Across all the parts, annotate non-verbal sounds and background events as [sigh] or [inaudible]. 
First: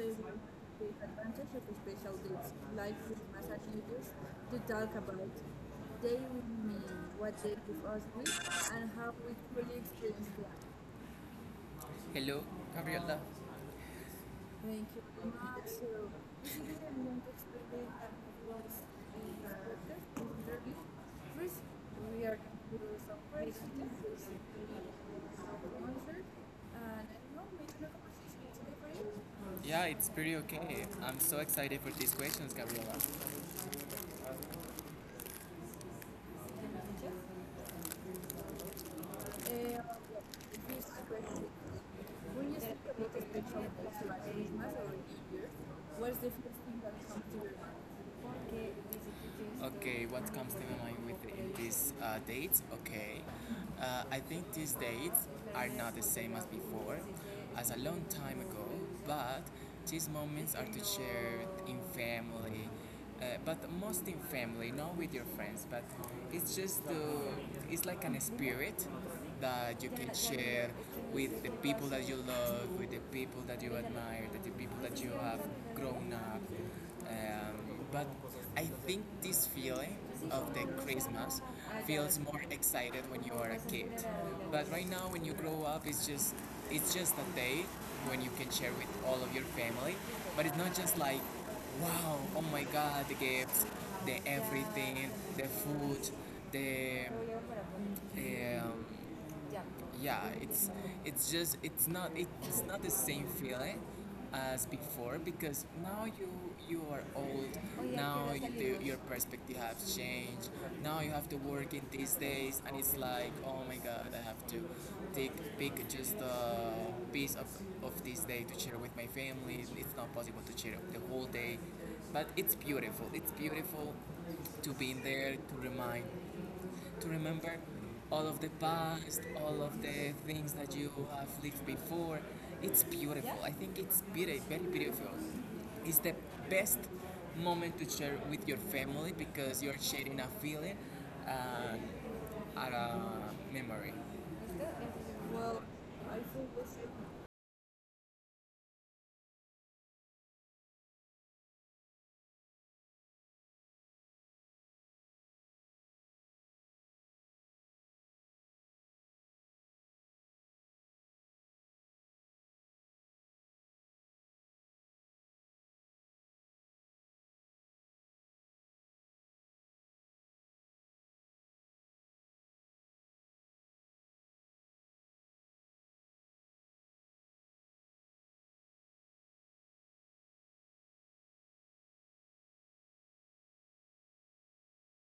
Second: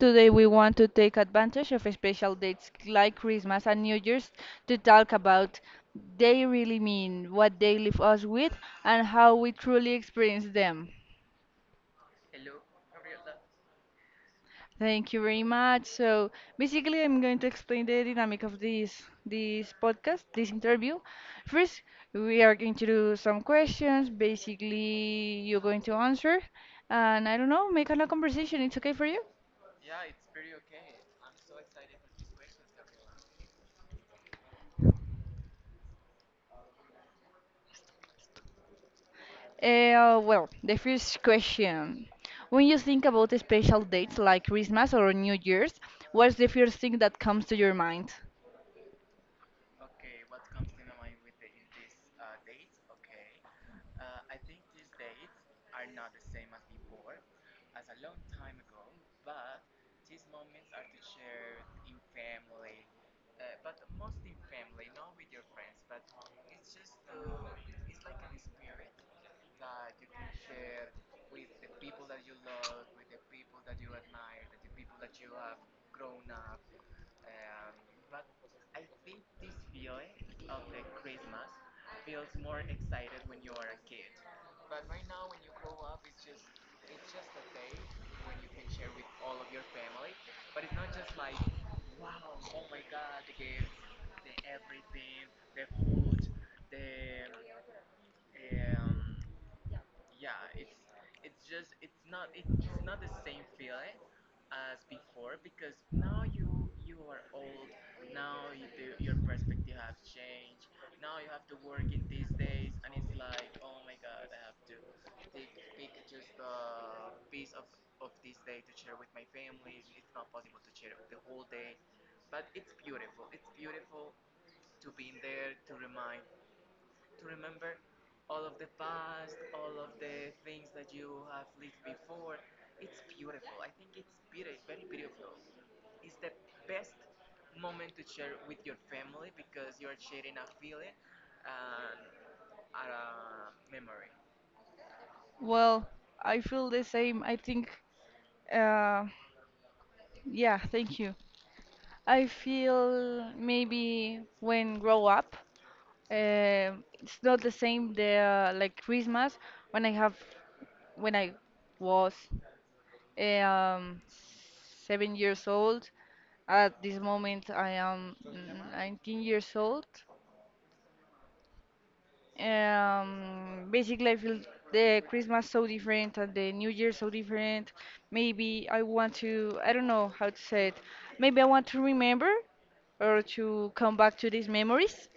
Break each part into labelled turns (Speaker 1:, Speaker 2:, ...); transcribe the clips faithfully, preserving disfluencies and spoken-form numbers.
Speaker 1: they
Speaker 2: Today
Speaker 1: will
Speaker 2: we want to
Speaker 1: take
Speaker 2: take
Speaker 1: advantage of
Speaker 2: advantage
Speaker 1: the
Speaker 2: of
Speaker 1: special
Speaker 2: special
Speaker 1: days,
Speaker 2: dates
Speaker 1: like
Speaker 2: like
Speaker 1: Christmas and
Speaker 2: Christmas and
Speaker 1: New
Speaker 2: New
Speaker 1: Year's,
Speaker 2: Year's
Speaker 1: to
Speaker 2: to
Speaker 1: talk
Speaker 2: talk
Speaker 1: about
Speaker 2: about
Speaker 1: they
Speaker 2: they
Speaker 1: will
Speaker 2: really
Speaker 1: mean,
Speaker 2: mean,
Speaker 1: what
Speaker 2: what
Speaker 1: they
Speaker 2: they
Speaker 1: give
Speaker 2: leave
Speaker 1: us
Speaker 2: us with,
Speaker 1: with, and
Speaker 2: and
Speaker 1: how
Speaker 2: how
Speaker 1: we
Speaker 2: we
Speaker 1: truly
Speaker 2: truly
Speaker 1: experience
Speaker 2: experience
Speaker 1: them.
Speaker 2: them.
Speaker 1: Hello, Gabriela. Thank
Speaker 2: Thank
Speaker 1: you
Speaker 2: you very
Speaker 1: very much.
Speaker 2: much.
Speaker 1: So,
Speaker 2: So
Speaker 1: today
Speaker 2: basically,
Speaker 1: I'm
Speaker 2: I'm
Speaker 1: going
Speaker 2: going to explain the
Speaker 1: explain
Speaker 2: dynamic of
Speaker 1: what's
Speaker 2: this
Speaker 1: in
Speaker 2: this
Speaker 1: this
Speaker 2: podcast,
Speaker 1: podcast and
Speaker 2: this
Speaker 1: interview.
Speaker 2: interview.
Speaker 1: First,
Speaker 2: First, we
Speaker 1: we
Speaker 2: are
Speaker 1: are
Speaker 2: going
Speaker 1: going
Speaker 2: to
Speaker 1: to do
Speaker 2: do
Speaker 1: some
Speaker 2: some
Speaker 1: questions
Speaker 2: questions. Basically, you're
Speaker 1: about
Speaker 2: going
Speaker 1: the
Speaker 2: to answer,
Speaker 1: concert, and
Speaker 2: and
Speaker 1: I
Speaker 2: I don't
Speaker 1: don't know,
Speaker 2: know, make
Speaker 1: maybe
Speaker 2: a
Speaker 1: the
Speaker 2: conversation.
Speaker 1: conversation
Speaker 2: It's
Speaker 1: is
Speaker 2: okay
Speaker 1: okay
Speaker 2: for
Speaker 1: for
Speaker 2: you?
Speaker 1: you. Yeah, it's pretty okay. I'm so excited for these questions, Gabriela. Yes. Ee,
Speaker 2: Uh, well,
Speaker 1: bir
Speaker 2: the first
Speaker 1: question.
Speaker 2: question.
Speaker 1: When
Speaker 2: When
Speaker 1: you
Speaker 2: you
Speaker 1: think
Speaker 2: think
Speaker 1: about
Speaker 2: about
Speaker 1: the
Speaker 2: the
Speaker 1: spectrum
Speaker 2: special
Speaker 1: of
Speaker 2: dates like
Speaker 1: extravagance
Speaker 2: Christmas
Speaker 1: or
Speaker 2: or New
Speaker 1: behavior,
Speaker 2: Year's,
Speaker 1: what's
Speaker 2: what's
Speaker 1: the
Speaker 2: the
Speaker 1: first
Speaker 2: first
Speaker 1: thing
Speaker 2: thing
Speaker 1: that
Speaker 2: that
Speaker 1: comes
Speaker 2: comes
Speaker 1: to
Speaker 2: to
Speaker 1: your
Speaker 2: your mind?
Speaker 1: mind? Okay, what comes to my mind with in these uh, dates? Okay, uh, I think these dates are not the same as before, as a long time ago. But these moments are to share in family, uh, but most in family, not with your friends. But it's just uh, it's like an spirit that you can share with the people that you love, with the people that you admire, that the people that you have grown up. Um, but I think this feeling of the Christmas feels more excited when you are a kid. But right now, when you grow up, it's just it's just a day when you can share with all of your family. But it's not just like wow, oh my god, the gifts, the everything, the food, the um, yeah, it's it's just it's not it's not the same feeling as before because now you you are old. Now you, the, your perspective has changed. Now you have to work in these days, and it's like oh my god, I have to take pick just a piece of, of this day to share with my family. It's not possible to share the whole day, but it's beautiful it's beautiful to be in there, to remind to remember all of the past, all of the things that you have lived before. It's beautiful. I think it's very beautiful. It's the best moment to share with your family because you're sharing a feeling and a memory. Well,
Speaker 2: Well,
Speaker 1: I
Speaker 2: I
Speaker 1: feel
Speaker 2: feel the
Speaker 1: the same.
Speaker 2: same. I think, uh, yeah, thank you. I feel maybe when grow up, uh, it's not the same the uh, like Christmas when I have when I was. Um, seven years old. At this moment, I am mm, nineteen years old. Um, basically, I feel the Christmas so different and the New Year so different. Maybe I want to, I don't know how to say it. Maybe I want to remember or to come back to these memories,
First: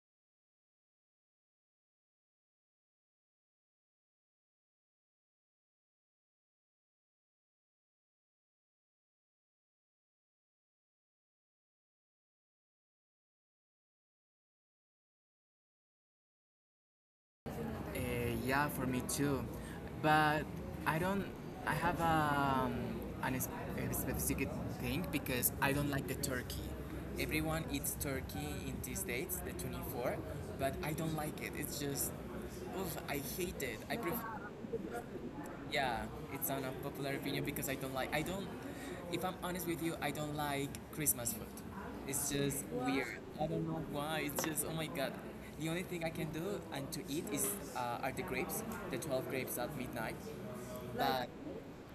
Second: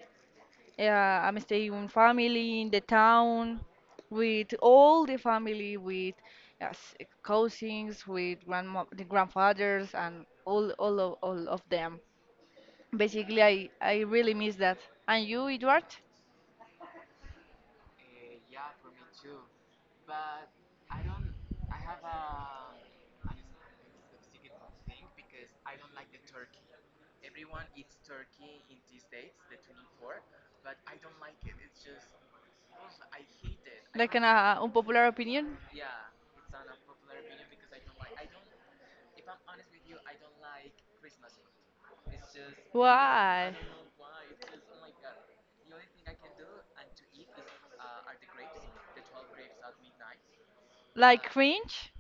Speaker 2: uh, I'm staying with family in the town with all the family, with uh, s- cousins, with grandma, the grandfathers, and all, all, of, all of them. Basically, I, I really miss that. And you, Edward?
Speaker 1: Uh, yeah, for me too. But I don't. I have um, an es- a specific thing because I don't like the turkey. Everyone eats turkey in these dates, the twenty fourth, but I don't like it. It's just, oof, I hate it. I
Speaker 2: Like an
Speaker 1: prefer.
Speaker 2: uh, unpopular opinion?
Speaker 1: Yeah, it's an unpopular opinion because I don't like. I don't. If I'm honest with you, I don't like Christmas food. It's just weird. I
Speaker 2: Why?
Speaker 1: don't know why. It's just oh my god. The only thing I can do and to eat is uh, are the grapes, the twelve grapes at midnight.
Speaker 2: Like
Speaker 1: But
Speaker 2: cringe?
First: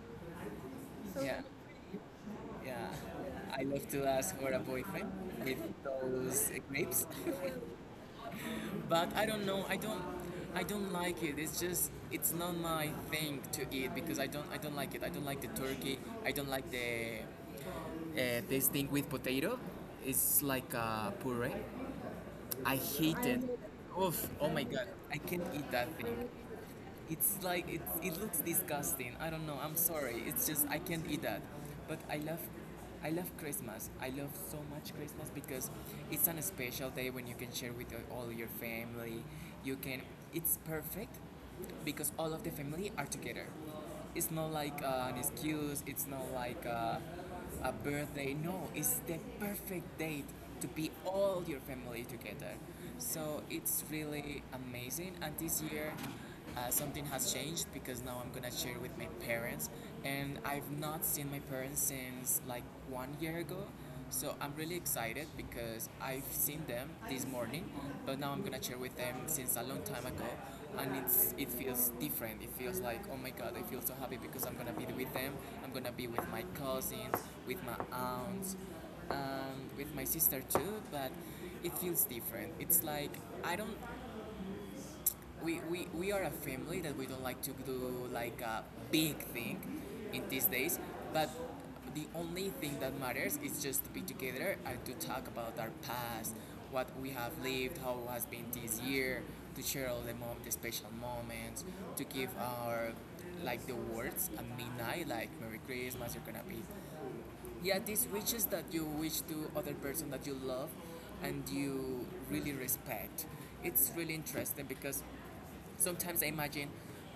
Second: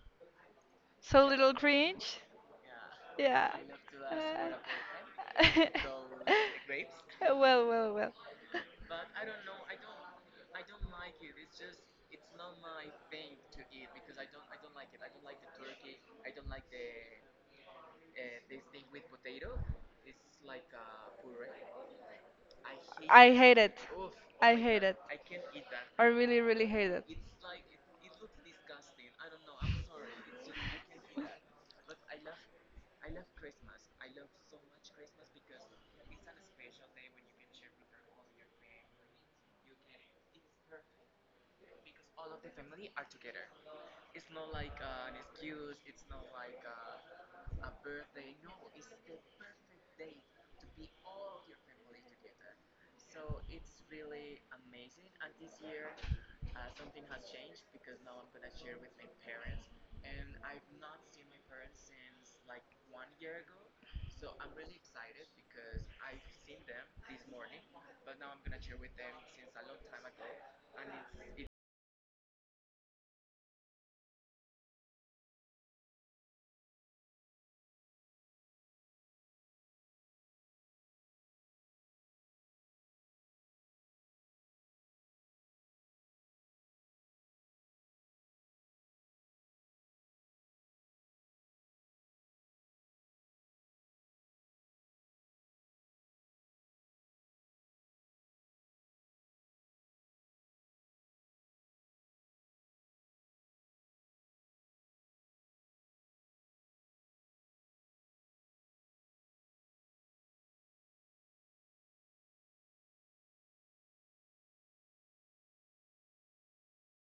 Speaker 2: So
Speaker 1: yeah,
Speaker 2: little cringe?
Speaker 1: yeah.
Speaker 2: Yeah.
Speaker 1: I love to ask for a boyfriend with
Speaker 2: Uh, [laughs]
Speaker 1: those grapes,
Speaker 2: well, well, well.
Speaker 1: [laughs] but I don't know. I don't. I don't like it. It's just it's not my thing to eat because I don't I don't like it. I don't like the turkey. I don't like the uh, this thing with potato. It's like a puree. I hate
Speaker 2: I
Speaker 1: it.
Speaker 2: hate it.
Speaker 1: Oof, oh
Speaker 2: I
Speaker 1: my
Speaker 2: hate
Speaker 1: god,
Speaker 2: it.
Speaker 1: I can't eat that
Speaker 2: I
Speaker 1: thing.
Speaker 2: really, really hate it.
Speaker 1: It's like it. It looks disgusting. I don't know. I'm sorry. It's just I can't eat that. But I love I love Christmas. I love so much Christmas because it's an special day when you can share with all your family. You can it's perfect because all of the family are together. It's not like uh, an excuse. It's not like uh, a birthday. No, it's the perfect date to be all your family together. So it's really amazing. And this year, uh, something has changed because now I'm gonna share with my parents, and I've not seen my parents since like one year ago. So I'm really excited because I've seen them this morning, but now I'm gonna share with them since a long time ago, and it's it feels different. It feels like oh my god, I feel so happy because I'm gonna be with them. I'm gonna be with my cousins, with my aunts, and with my sister too. But it feels different. It's like I don't. We, we, we are a family that we don't like to do like a big thing in these days, but the only thing that matters is just to be together and to talk about our past, what we have lived, how it has been this year, to share all the, mom- the special moments, to give our like the words at midnight, like Merry Christmas, you're gonna be. Yeah, these wishes that you wish to other person that you love and you really respect. It's really interesting because sometimes I imagine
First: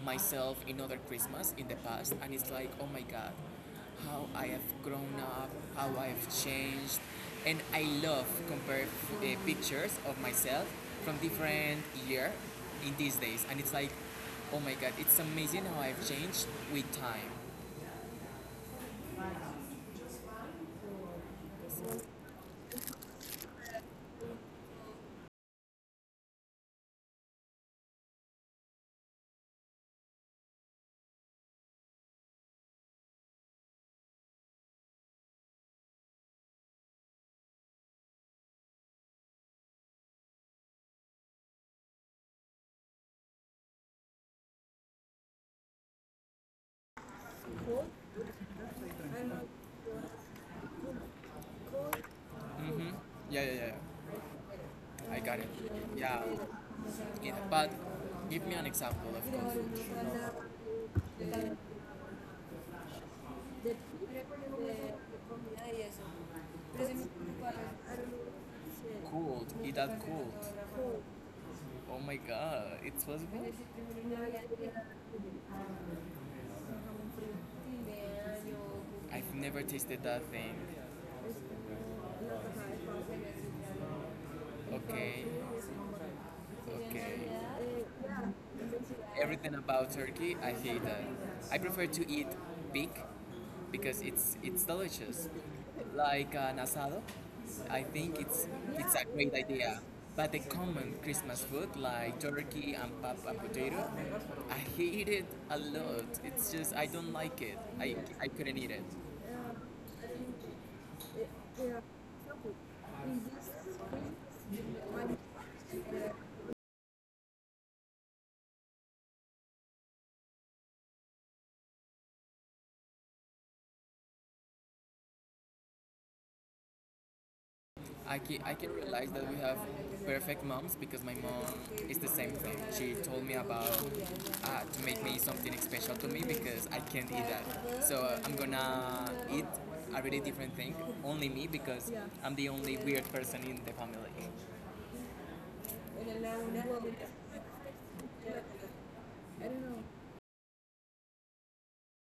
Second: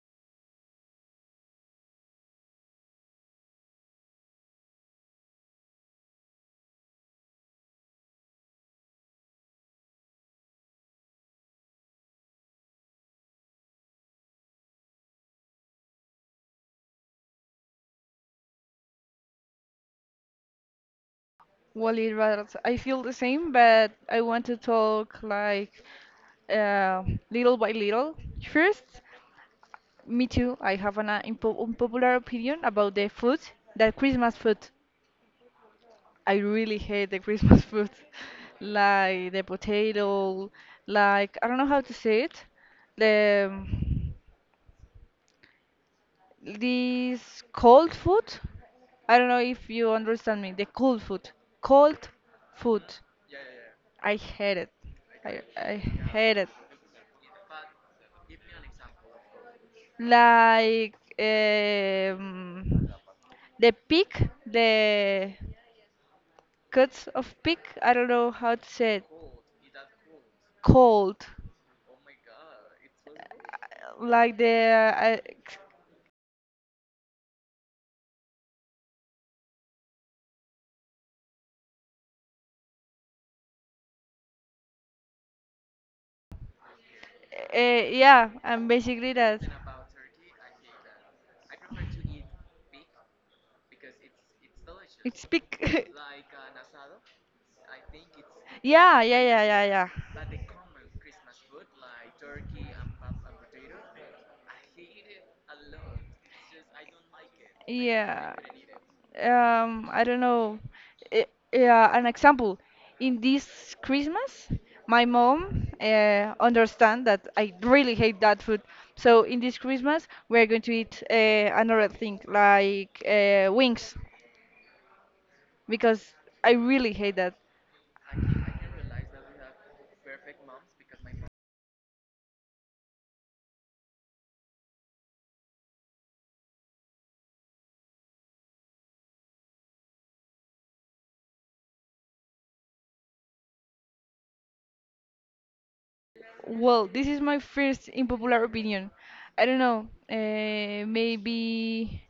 Speaker 1: myself in other Christmas in the past, and it's like, oh my god, how I have grown up, how I have changed, and I love compare uh, pictures of myself from different year in these days, and it's like, oh my god, it's amazing how I've changed with time.
Speaker 2: Well, it was, I feel the same, but I want to talk like uh, little by little. First, me too. I have an uh, unpo- unpopular opinion about the food, the Christmas food. I really hate the Christmas food, [laughs] like the potato, like I don't know how to say it, the um, this
Speaker 1: Cool.
Speaker 2: cold food. I don't know
Speaker 1: I'm
Speaker 2: if you understand me. The cold food,
Speaker 1: cool. Cool.
Speaker 2: cold food.
Speaker 1: Hmm. Yeah, yeah, yeah.
Speaker 2: I hate it.
Speaker 1: I got
Speaker 2: I
Speaker 1: it.
Speaker 2: I
Speaker 1: Yeah,
Speaker 2: hate it.
Speaker 1: yeah. But give me an example of Kung Fu.
Speaker 2: Like um, the pig, the cuts of pig. I don't know how to say it.
Speaker 1: Cooled. Eat that cooled.
Speaker 2: Cold,
Speaker 1: Oh my god. It's possible?
Speaker 2: like the uh,
Speaker 1: I've never tasted that thing. Okay. Okay.
Speaker 2: uh, yeah, and basically that.
Speaker 1: Everything about Turkey, I hate that. I prefer to eat pig because it's it's delicious
Speaker 2: It's big. [laughs]
Speaker 1: like an asado. I think it's it's a
Speaker 2: Yeah, yeah,
Speaker 1: great
Speaker 2: yeah, yeah,
Speaker 1: idea.
Speaker 2: yeah.
Speaker 1: But the common Christmas food like turkey and pap and potato, I hate it a lot. It's just I don't like it. I I
Speaker 2: Yeah.
Speaker 1: couldn't eat it.
Speaker 2: Um, I don't know. I- yeah, an example. In this Christmas, my mom uh, understand that I really hate that food. So in this Christmas, we're going to eat uh, another thing like uh, wings because I really hate that.
Speaker 1: I can, I can realize that we have perfect moms because my mom is the same thing. She told me about uh, to make me something special to me because I can't eat that. So uh, I'm gonna eat a really different thing, only me because I'm the only weird person in the family.
Speaker 2: Well,
Speaker 1: I
Speaker 2: this is my first unpopular opinion. I
Speaker 1: don't
Speaker 2: don't
Speaker 1: know.
Speaker 2: know. Uh, maybe.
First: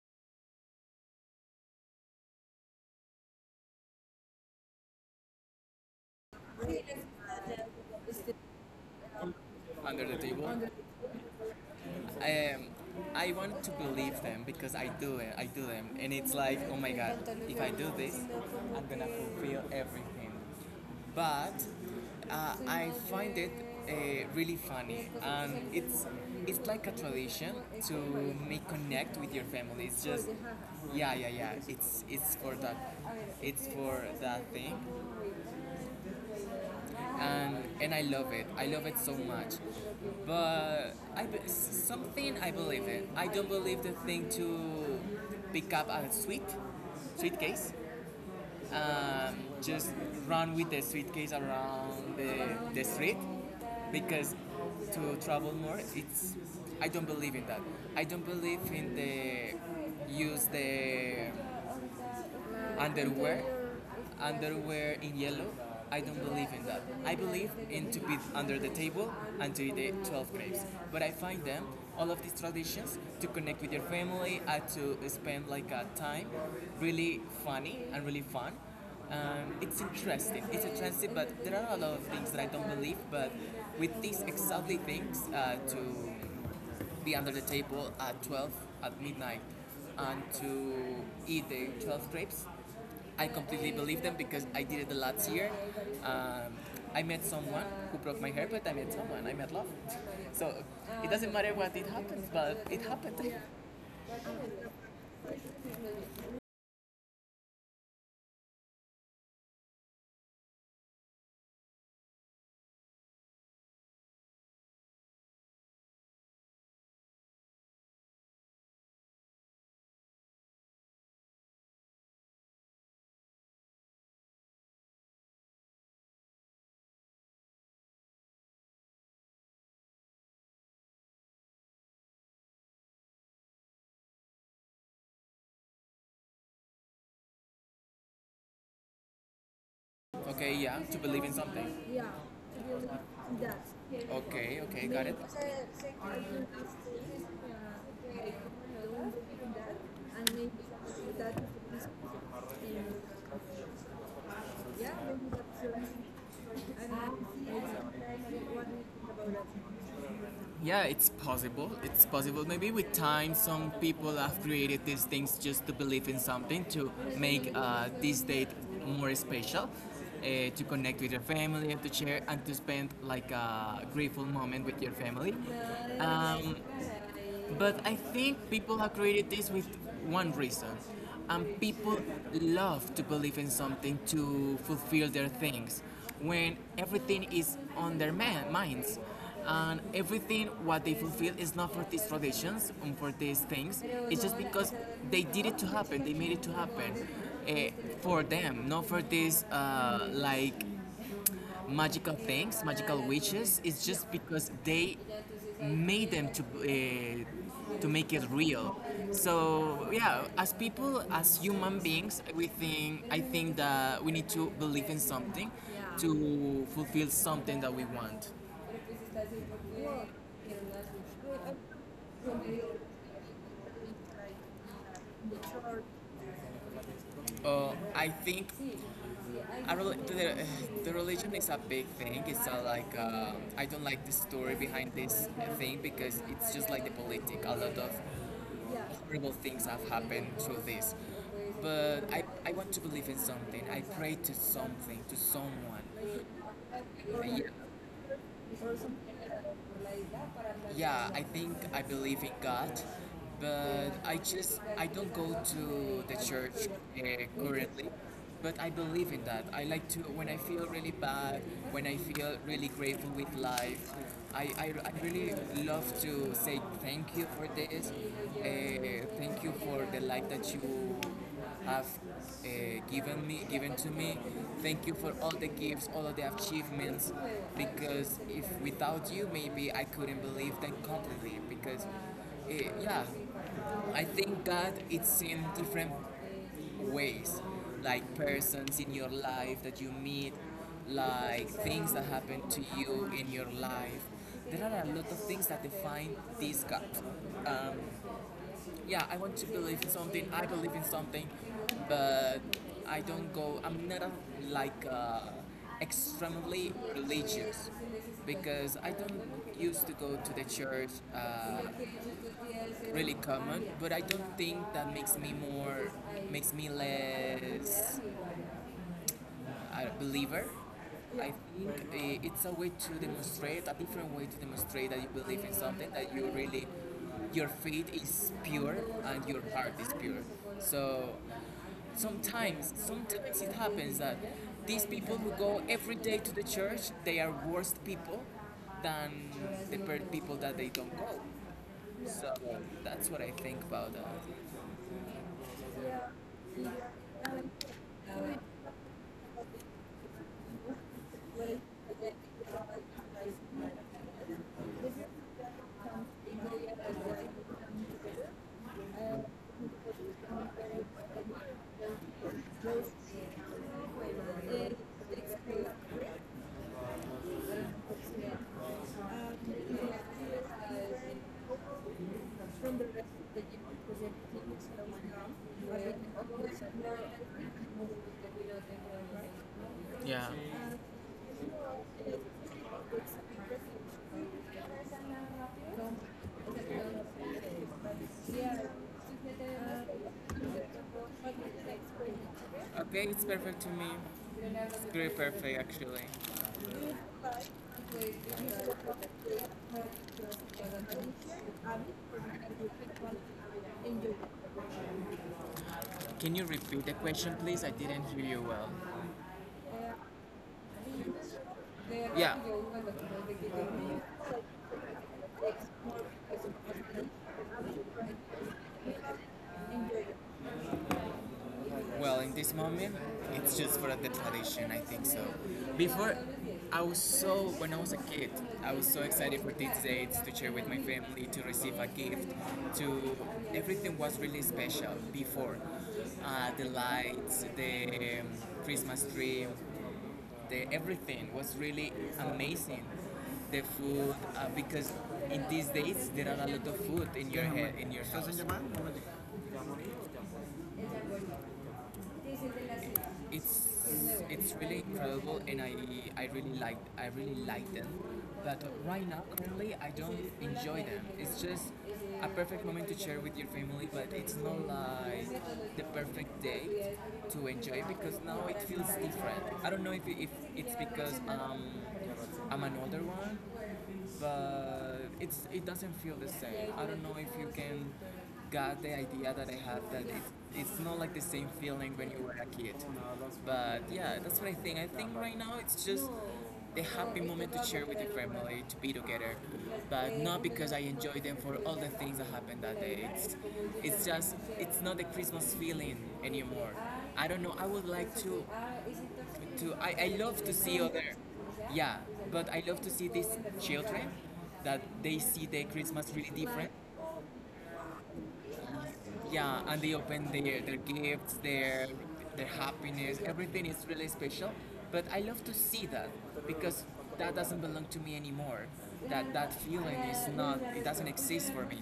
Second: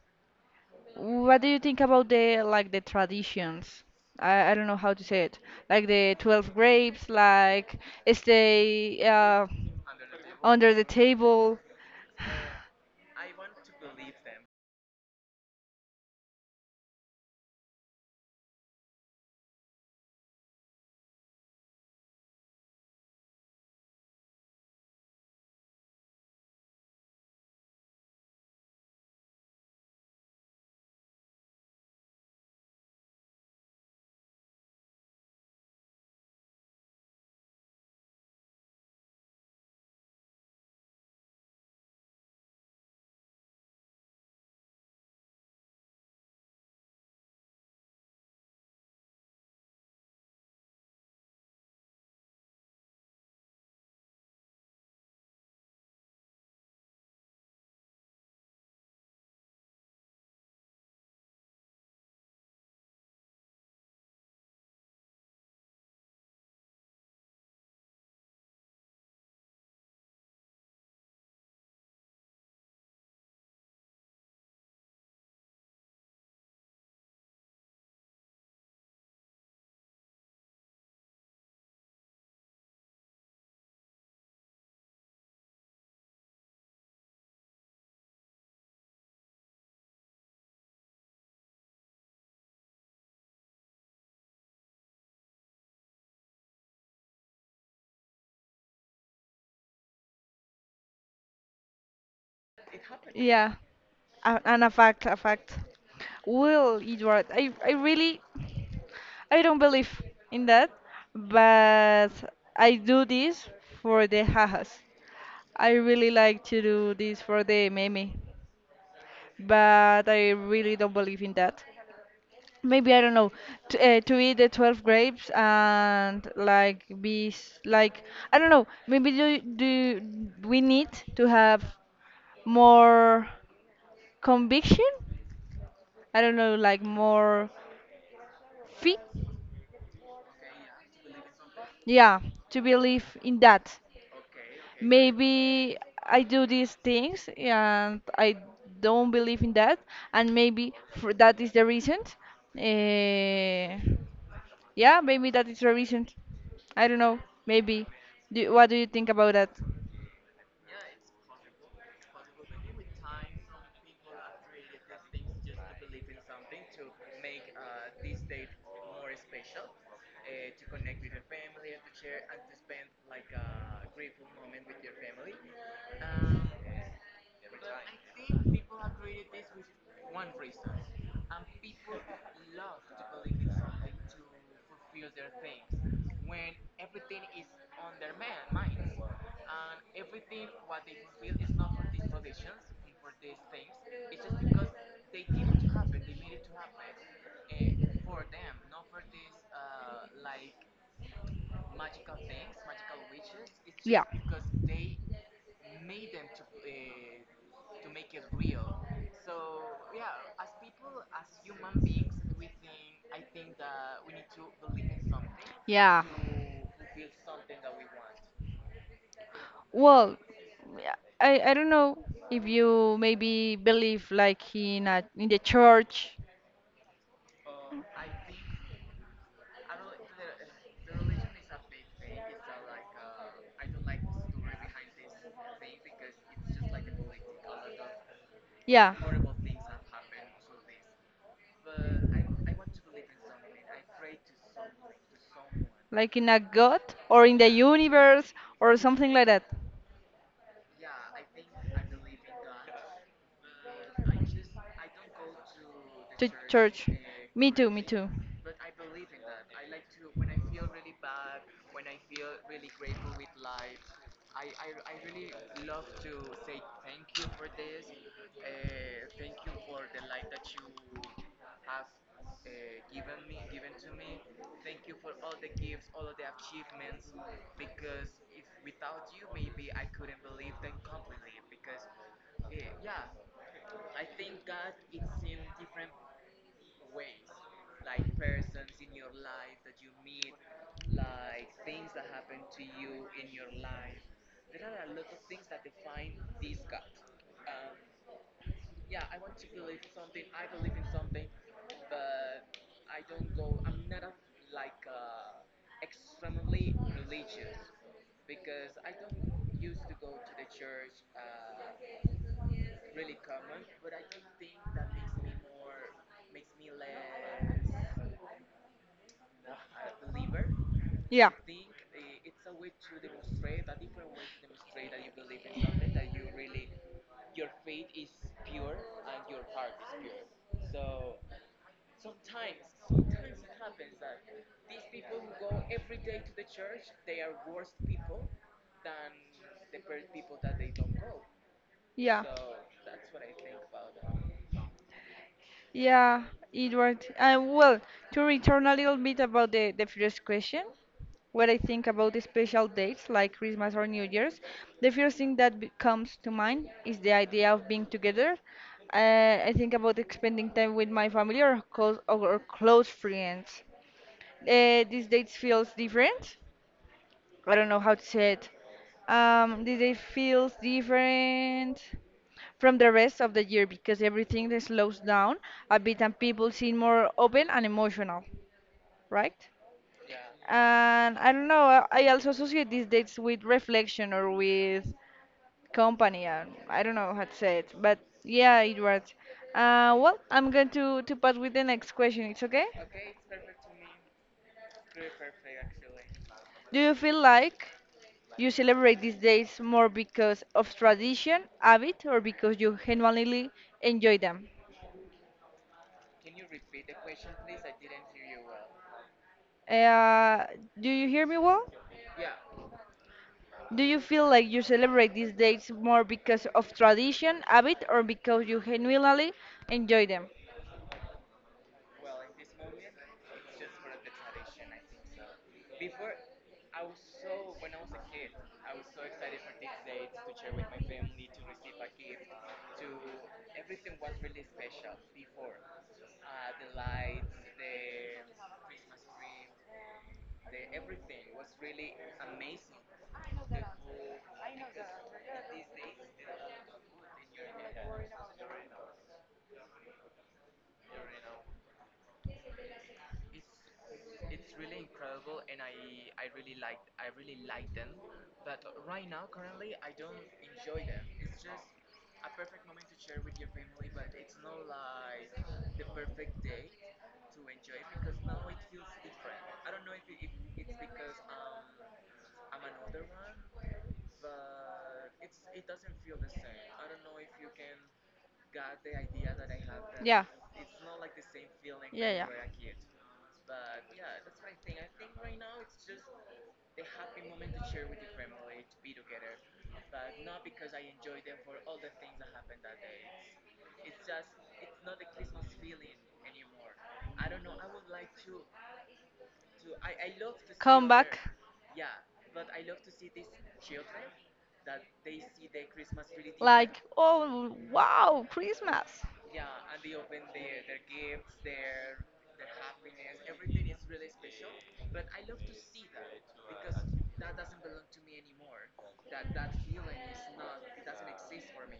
Speaker 2: What do you think about the like the traditions? I, I don't know how to say it. Like the twelve grapes, like stay uh,
Speaker 1: Under the table,
Speaker 2: under the table.
Speaker 1: I Um, I want to believe them because I do it. I do them, and it's like, oh my god, if I do this, I'm gonna fulfill everything. But uh, I find it uh, really funny, and it's it's like a tradition to make connect with your family. It's just, yeah, yeah, yeah. It's it's for that, it's for that thing, and and I love it. I love it so much. But I something I believe it. I don't believe the thing to pick up a sweet suitcase. Um, just run with the suitcase around the, the street because to travel more it's I don't believe in that. I don't believe in the use the underwear underwear in yellow. I don't believe in that. I believe in to be under the table and to eat the twelve grapes, but I find them all of these traditions to connect with your family and to spend like a time really funny and really fun. Um, it's interesting. It's interesting but there are a lot of things that I don't believe, but with these exactly things uh, to be under the table at twelve at midnight and to eat the twelve grapes. I completely believe them because I did it the last year. Um, I met someone who broke my hair, but I met someone. I met love. So it doesn't matter what it happens, but it happened.
Speaker 2: Yeah, a- and a fact, a fact. Well, Edward, I, I really, I don't believe in that, but I do this for the hahas. I really like to do this for the meme, but I really don't believe in that. Maybe I don't know to, uh, to eat the twelve grapes and like be s- like I don't know. Maybe do do we need to have more conviction? I don't know, like more fit,
Speaker 1: Okay, yeah, to believe in something. Yeah,
Speaker 2: yeah,
Speaker 1: to be
Speaker 2: to
Speaker 1: able
Speaker 2: believe in
Speaker 1: that.
Speaker 2: that.
Speaker 1: Okay, okay, got it.
Speaker 2: Maybe I do
Speaker 1: uh,
Speaker 2: these things and I don't believe in that,
Speaker 1: and
Speaker 2: and
Speaker 1: maybe
Speaker 2: maybe for that
Speaker 1: that
Speaker 2: is the
Speaker 1: is.
Speaker 2: reason. Eh
Speaker 1: Yeah,
Speaker 2: yeah,
Speaker 1: maybe
Speaker 2: maybe that is
Speaker 1: that's
Speaker 2: the
Speaker 1: your.
Speaker 2: reason. I don't know, maybe do, what do you think about that?
Speaker 1: Yeah, it's possible. It's possible. Maybe with time, some people have created these things just to believe in something, to make uh, this date more special, uh, to connect with your family, and to share and to spend like a grateful moment with your family. Um, but I think people have created this with one reason. And people love to believe in something to fulfill their things when everything is on their man- minds. And everything what they fulfill is not for these traditions and for these things. It's just because they did it to happen. They made it to happen uh, for them, not for this uh, like magical things, magical witches, it's just because they made them to uh, to make it real. So yeah, as people, as human beings, we think I think that we need to believe in something
Speaker 2: Yeah.
Speaker 1: to fulfill something that we want.
Speaker 2: Well, yeah, I, I don't know if you maybe believe like in a, in
Speaker 1: The
Speaker 2: the
Speaker 1: church.
Speaker 2: church.
Speaker 1: uh, I think I really, the, the religion is a big thing. It's a, like, uh, I don't like the story behind this thing because it's just like the politic. A lot of
Speaker 2: Yeah.
Speaker 1: horrible things have happened through this. But I, I want to believe in something. I pray to something, to someone.
Speaker 2: Like in a god or in
Speaker 1: Yeah,
Speaker 2: the universe or something like that.
Speaker 1: like Yeah, I think I believe in God, but I just I don't go to the
Speaker 2: To
Speaker 1: church
Speaker 2: church.
Speaker 1: uh,
Speaker 2: Me too, me
Speaker 1: currently.
Speaker 2: too.
Speaker 1: But I believe in that. I like to when I feel really bad, when I feel really grateful with life. I, I, I really love to say thank you for this. Uh, thank you for the life that you have uh, given me given to me thank you for all the gifts all of the achievements because if without you maybe I couldn't believe them completely because eh, yeah I think God it's in different ways, like persons in your life that you meet, like things that happen to you in your life. There are a lot of things that define this God. um, yeah, I want to believe in something. I believe in something, but I don't go. I'm not a, like uh, extremely religious because I don't used to go to the church uh, really common. But I don't think that makes me more makes me less a believer. I
Speaker 2: Yeah.
Speaker 1: think uh, it's a way to demonstrate a different way to demonstrate that you believe in something, that you really your faith is pure and your heart is pure. So sometimes, sometimes it happens that these people who go every day to the church, they are worse people than the people that they don't go.
Speaker 2: Yeah.
Speaker 1: So that's what I think about
Speaker 2: Yeah, Edward. And well, to return a little bit about the, the first question, what I think about the special dates like Christmas or New Year's, the first thing that be- comes to mind
Speaker 1: that.
Speaker 2: is the idea of being together. Uh, I think about spending time
Speaker 1: Los
Speaker 2: with my family or close, or close friends.
Speaker 1: poemas de
Speaker 2: Uh, these dates feels
Speaker 1: Shakespeare
Speaker 2: different, I don't know how to say it. Um, the day feels different
Speaker 1: from
Speaker 2: from
Speaker 1: the
Speaker 2: the
Speaker 1: rest
Speaker 2: rest of
Speaker 1: of the
Speaker 2: the year because everything that slows down a bit and people seem more open and emotional, right?
Speaker 1: Yeah.
Speaker 2: And I don't know, I I also associate these dates with reflection or with company. Uh, I don't know how to say it, but yeah, it was. Uh, well, I'm going to to pass with the next question. It's okay?
Speaker 1: Okay, it's perfect to me. It's pretty perfect actually.
Speaker 2: Do you feel like you celebrate these days more because of tradition, habit, or because you genuinely enjoy them?
Speaker 1: Can you repeat the question, please? I didn't hear you well.
Speaker 2: Uh, do you hear me well?
Speaker 1: Yeah.
Speaker 2: Do you feel like you celebrate these days more because of tradition, habit, or because you genuinely enjoy them?
Speaker 1: Well, in this moment, it's just for the tradition, I think so. Before, I was so, when I was a kid, I was so excited for these dates to share with my family, to receive a gift, to, everything was really special before. Uh, the lights, the um, Christmas tree, the everything was really amazing. The food, uh, because in these days there are a lot of food in your head, in your house. it's it's really incredible, and I I really like I really like them. But right now, currently, I don't enjoy them. It's just a perfect moment to share with your family, but it's not like the perfect date to enjoy because now it feels different. I don't know if, if it's because um, I'm an older one, but it's it doesn't feel the same. I don't know if you can get the idea that I have, that
Speaker 2: Yeah.
Speaker 1: it's it's not like the same feeling when
Speaker 2: Yeah,
Speaker 1: you
Speaker 2: yeah.
Speaker 1: were a kid. But yeah, that's what I think. I think right now it's just the happy moment to share with your family, to be together. But not because I enjoy them for all the things that happened that day. It's, it's just, it's not the Christmas feeling anymore. I don't know. I would like to, to I, I love to see
Speaker 2: Come
Speaker 1: other
Speaker 2: back.
Speaker 1: yeah but I love to see these children, that they see the Christmas really different.
Speaker 2: Like, oh, wow, Christmas.
Speaker 1: Yeah, and they open their their gifts, their their happiness, everything is really special. But I love to see that because that doesn't belong to me anymore. That that feeling is not it doesn't exist for me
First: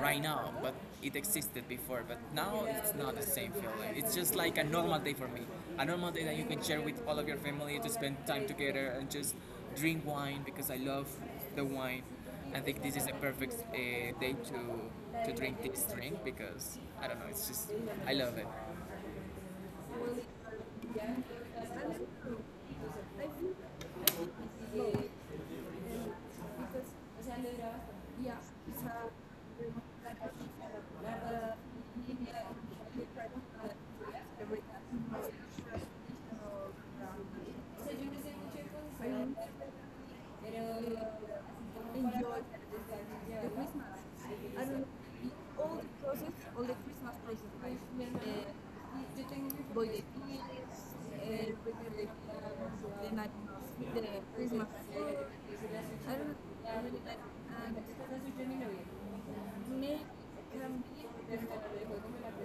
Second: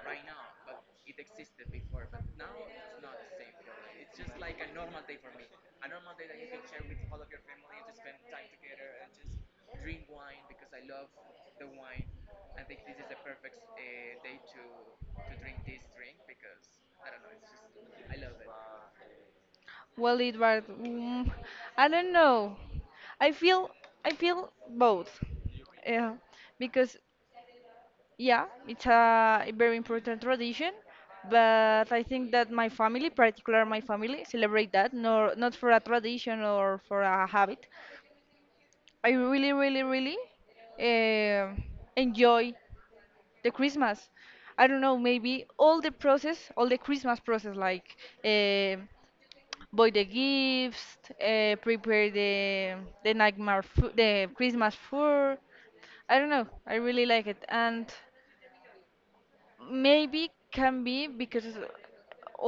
Speaker 1: right now, but it existed before. But now it's not the same feeling. It's just like a normal day for me. A normal day that you can share with all of your family to spend time together and just drink wine because I love the wine. I think this is a perfect uh, day to to drink this drink because I don't know, it's just I love it.
Speaker 2: Well, it was. Mm, I don't know. I feel. I feel both. Yeah, because Yeah, it's a very important tradition, but I think that my family, particular my family, celebrate that, nor not for a tradition or for a habit. I really, really, really um
Speaker 1: Enjoy
Speaker 2: enjoy the
Speaker 1: the Christmas.
Speaker 2: Christmas.
Speaker 1: I
Speaker 2: I don't know, maybe
Speaker 1: all
Speaker 2: all the
Speaker 1: the process,
Speaker 2: process,
Speaker 1: all
Speaker 2: all
Speaker 1: the
Speaker 2: the
Speaker 1: Christmas
Speaker 2: Christmas process,
Speaker 1: process eh,
Speaker 2: like uh, buy the gifts, uh,
Speaker 1: eh,
Speaker 2: prepare the the nightmare, fo- the
Speaker 1: I don't
Speaker 2: Christmas food. I don't know. I
Speaker 1: I really
Speaker 2: really
Speaker 1: like
Speaker 2: like it. And maybe can be because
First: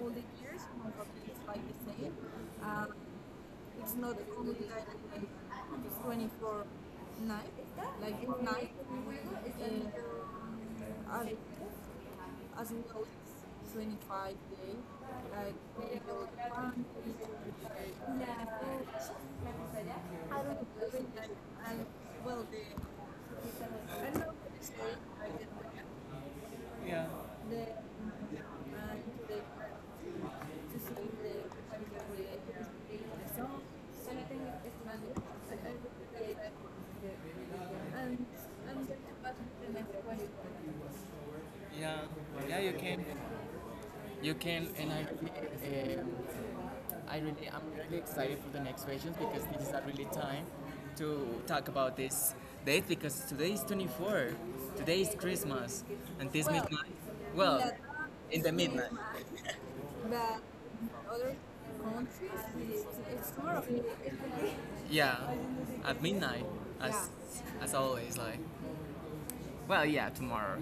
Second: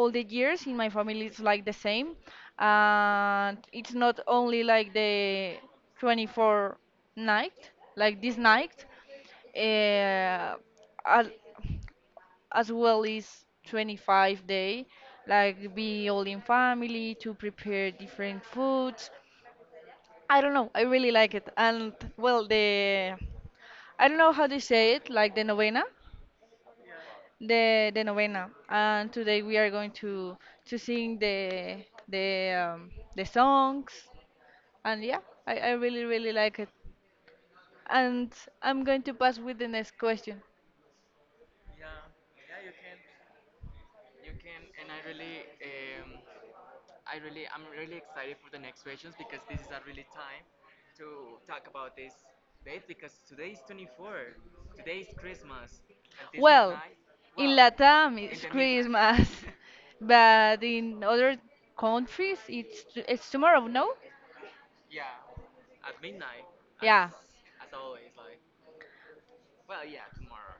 Speaker 1: all
Speaker 2: the
Speaker 1: the years,
Speaker 2: years in my family it's
Speaker 1: it's like
Speaker 2: like the
Speaker 1: the same.
Speaker 2: same,
Speaker 1: Um,
Speaker 2: and
Speaker 1: it's
Speaker 2: it's
Speaker 1: not
Speaker 2: not
Speaker 1: only
Speaker 2: only
Speaker 1: like
Speaker 2: like the
Speaker 1: it's twenty-fourth
Speaker 2: twenty-four
Speaker 1: night,
Speaker 2: night,
Speaker 1: like
Speaker 2: like this
Speaker 1: at night.
Speaker 2: night, uh,
Speaker 1: Uh, as
Speaker 2: al-
Speaker 1: well as
Speaker 2: as well as twenty-five
Speaker 1: twenty-fifth day,
Speaker 2: day,
Speaker 1: like
Speaker 2: like
Speaker 1: they
Speaker 2: be all
Speaker 1: go
Speaker 2: in
Speaker 1: to parties,
Speaker 2: family
Speaker 1: eat
Speaker 2: to prepare
Speaker 1: I don't
Speaker 2: different foods.
Speaker 1: know, I
Speaker 2: I don't know, I really
Speaker 1: like,
Speaker 2: like it.
Speaker 1: and
Speaker 2: And
Speaker 1: well,
Speaker 2: well,
Speaker 1: the,
Speaker 2: the
Speaker 1: I
Speaker 2: I
Speaker 1: don't
Speaker 2: don't
Speaker 1: know
Speaker 2: know how
Speaker 1: what
Speaker 2: to
Speaker 1: to
Speaker 2: say
Speaker 1: say,
Speaker 2: it, like
Speaker 1: like
Speaker 2: the novena,
Speaker 1: the, Yeah. the,
Speaker 2: the the novena, and
Speaker 1: and they
Speaker 2: today we are
Speaker 1: were
Speaker 2: going to
Speaker 1: to
Speaker 2: to
Speaker 1: sing
Speaker 2: sing
Speaker 1: the,
Speaker 2: the the
Speaker 1: the,
Speaker 2: um, the
Speaker 1: the song,
Speaker 2: songs,
Speaker 1: and I,
Speaker 2: and yeah, I,
Speaker 1: I
Speaker 2: I really really
Speaker 1: really like
Speaker 2: like it.
Speaker 1: And,
Speaker 2: And
Speaker 1: and
Speaker 2: I'm going to pass with the
Speaker 1: the, next
Speaker 2: next
Speaker 1: question.
Speaker 2: question.
Speaker 1: Yeah, yeah, you can, you can, and I, really, um, I really, I'm really excited for the next questions because this is a really time to talk about this date because today is the twenty-fourth, today is Christmas, and this Well, midnight, in well, Latin
Speaker 2: Latam
Speaker 1: in the it's midnight,
Speaker 2: Christmas, [laughs]
Speaker 1: midnight,
Speaker 2: [laughs]
Speaker 1: but
Speaker 2: but
Speaker 1: in
Speaker 2: in
Speaker 1: other
Speaker 2: other
Speaker 1: countries
Speaker 2: countries it's
Speaker 1: it's,
Speaker 2: t- it's
Speaker 1: it's more of
Speaker 2: tomorrow,
Speaker 1: midnight.
Speaker 2: no?
Speaker 1: Yeah, at midnight, Yeah. as as always, like, well, yeah, tomorrow,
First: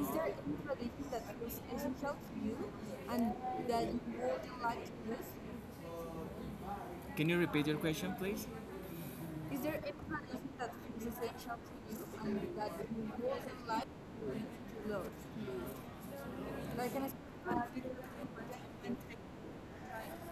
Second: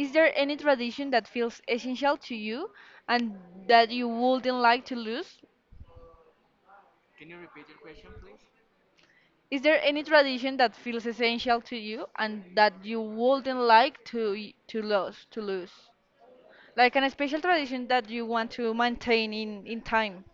Speaker 1: is there
Speaker 2: there
Speaker 1: any
Speaker 2: any
Speaker 1: tradition
Speaker 2: tradition
Speaker 1: that
Speaker 2: that
Speaker 1: feels
Speaker 2: feels
Speaker 1: essential
Speaker 2: essential
Speaker 1: to
Speaker 2: to
Speaker 1: you
Speaker 2: you
Speaker 1: and
Speaker 2: and
Speaker 1: that
Speaker 2: that
Speaker 1: you
Speaker 2: you wouldn't
Speaker 1: would like
Speaker 2: like to
Speaker 1: to lose?
Speaker 2: lose?
Speaker 1: Can you repeat your question, please? Is
Speaker 2: Is
Speaker 1: there
Speaker 2: there
Speaker 1: any
Speaker 2: any
Speaker 1: tradition
Speaker 2: tradition
Speaker 1: that
Speaker 2: that feels
Speaker 1: is essential
Speaker 2: essential
Speaker 1: to
Speaker 2: to
Speaker 1: you
Speaker 2: you and
Speaker 1: and that
Speaker 2: that you
Speaker 1: you
Speaker 2: wouldn't
Speaker 1: would like
Speaker 2: like to y- to
Speaker 1: to learn?
Speaker 2: lose to lose? Like
Speaker 1: Like
Speaker 2: an
Speaker 1: an
Speaker 2: special tradition that you want to maintain in in time?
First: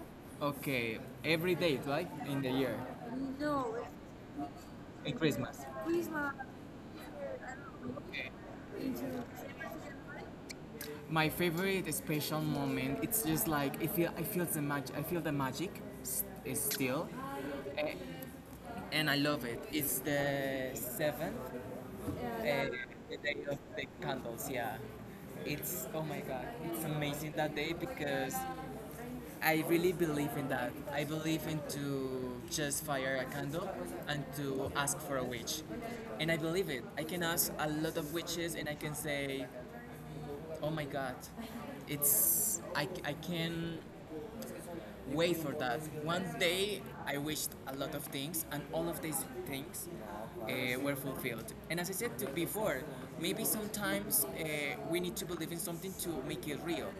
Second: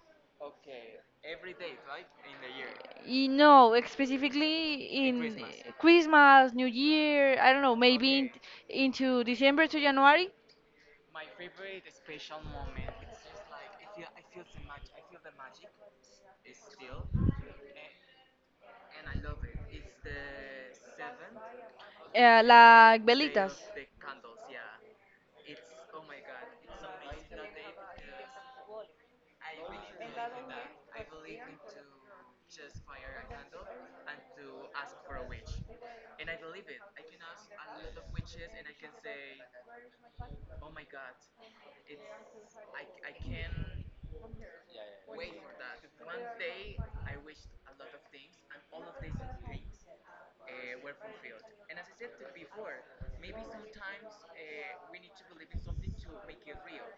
Speaker 1: Okay, every day, right? In the year.
Speaker 2: You,
Speaker 1: No,
Speaker 2: like, specifically
Speaker 1: in
Speaker 2: In in Christmas?
Speaker 1: Christmas. Christmas.
Speaker 2: New Year, I don't know, maybe in,
Speaker 1: Okay.
Speaker 2: okay,
Speaker 1: Into
Speaker 2: into December to January,
Speaker 1: Christmas, my favorite special moment. It's just like I feel. I feel the magic. I feel the magic. Is still, eh, and I love it. It's the seventh,
Speaker 2: okay, uh, yeah,
Speaker 1: eh,
Speaker 2: like
Speaker 1: the day
Speaker 2: velitas.
Speaker 1: of the candles. Yeah, it's oh my god, it's amazing that day because I really believe in that. I believe in to just fire a candle and to ask for a witch, and I believe it. I can ask a lot of witches, and I can say, oh my god, it's I, I can wait for that. One day I wished a lot of things, and all of these things uh, were fulfilled. And as I said to before, maybe sometimes uh, we need to believe in something to make it real.